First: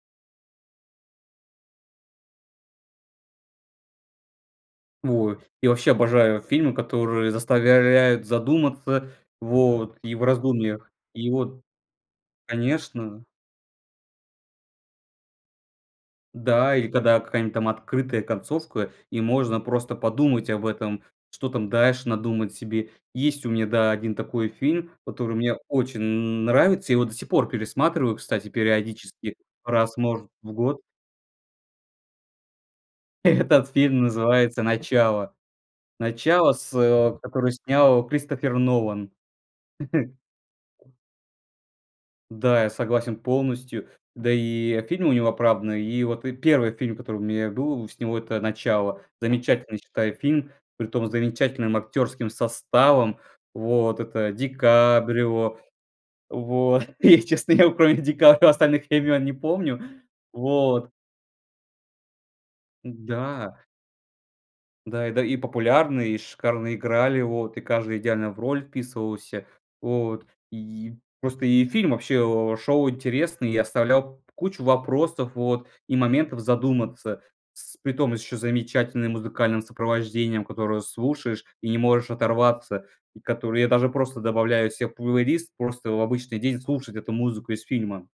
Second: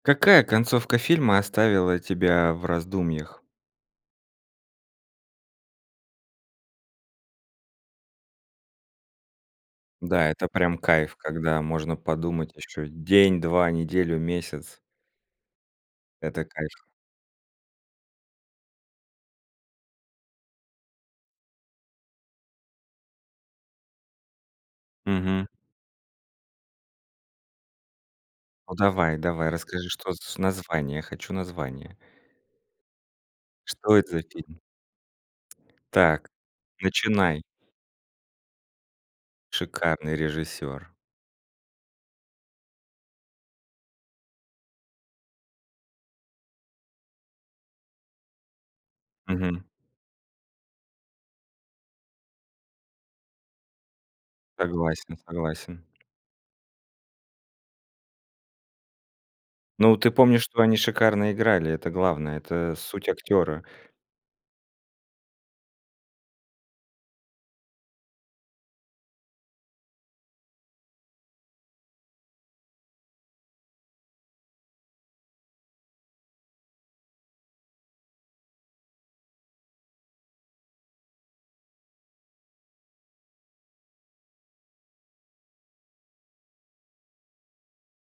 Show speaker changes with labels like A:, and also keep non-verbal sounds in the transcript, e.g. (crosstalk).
A: Какая концовка фильма оставила тебя в раздумьях?
B: Ой, я вообще обожаю фильмы, которые заставляют задуматься, вот, и в
A: Да, это прям
B: раздумьях.
A: кайф,
B: И
A: когда
B: вот,
A: можно подумать ещё
B: конечно
A: день, 2, неделю, месяц. Это
B: да
A: кайф.
B: или когда какая-нибудь там открытая концовка, и можно просто подумать об этом, что там дальше надумать себе. Есть у меня, да, 1 такой фильм, который
A: Мгм.
B: мне очень н нравится. Я его до сих пор пересматриваю, кстати,
A: Ну давай,
B: периодически
A: давай, расскажи,
B: раз,
A: что с
B: может,
A: з
B: в год.
A: название, я хочу название.
B: Этот
A: Что
B: фильм
A: это за фильм?
B: называется "Начало."
A: Так,
B: "Начало", с
A: начинай.
B: которое снял Кристофер Нолан.
A: Шикарный режиссер.
B: (chuckles) Да, я согласен полностью. Да и, э, фильмы у него оправданы. И вот, э, 1 фильм, который у меня был с него- это "Начало".
A: Мгм.
B: Замечательный, считаю, фильм, притом с замечательным актерским составом. Вот. Это
A: Согласен,
B: ДиКаприо.
A: согласен.
B: Вот. И, честно, вот кроме ДиКаприо остальных имен не помню.
A: Ну, ты помнишь, что они
B: Вот.
A: шикарно играли- это главное, это суть
B: Да.
A: актёра.
B: Да и, да, и популярные, и шикарно играли. Вот. И каждый идеально в роль вписывался. Вот. И просто и фильм вообще, э, шел интересный, и оставлял кучу вопросов, вот, и моментов задуматься. С притом с еще замечательным музыкальным сопровождением, которое слушаешь и не можешь оторваться. И которое я даже просто добавляю себе в плейлист, просто в обычный день слушать эту музыку из фильма.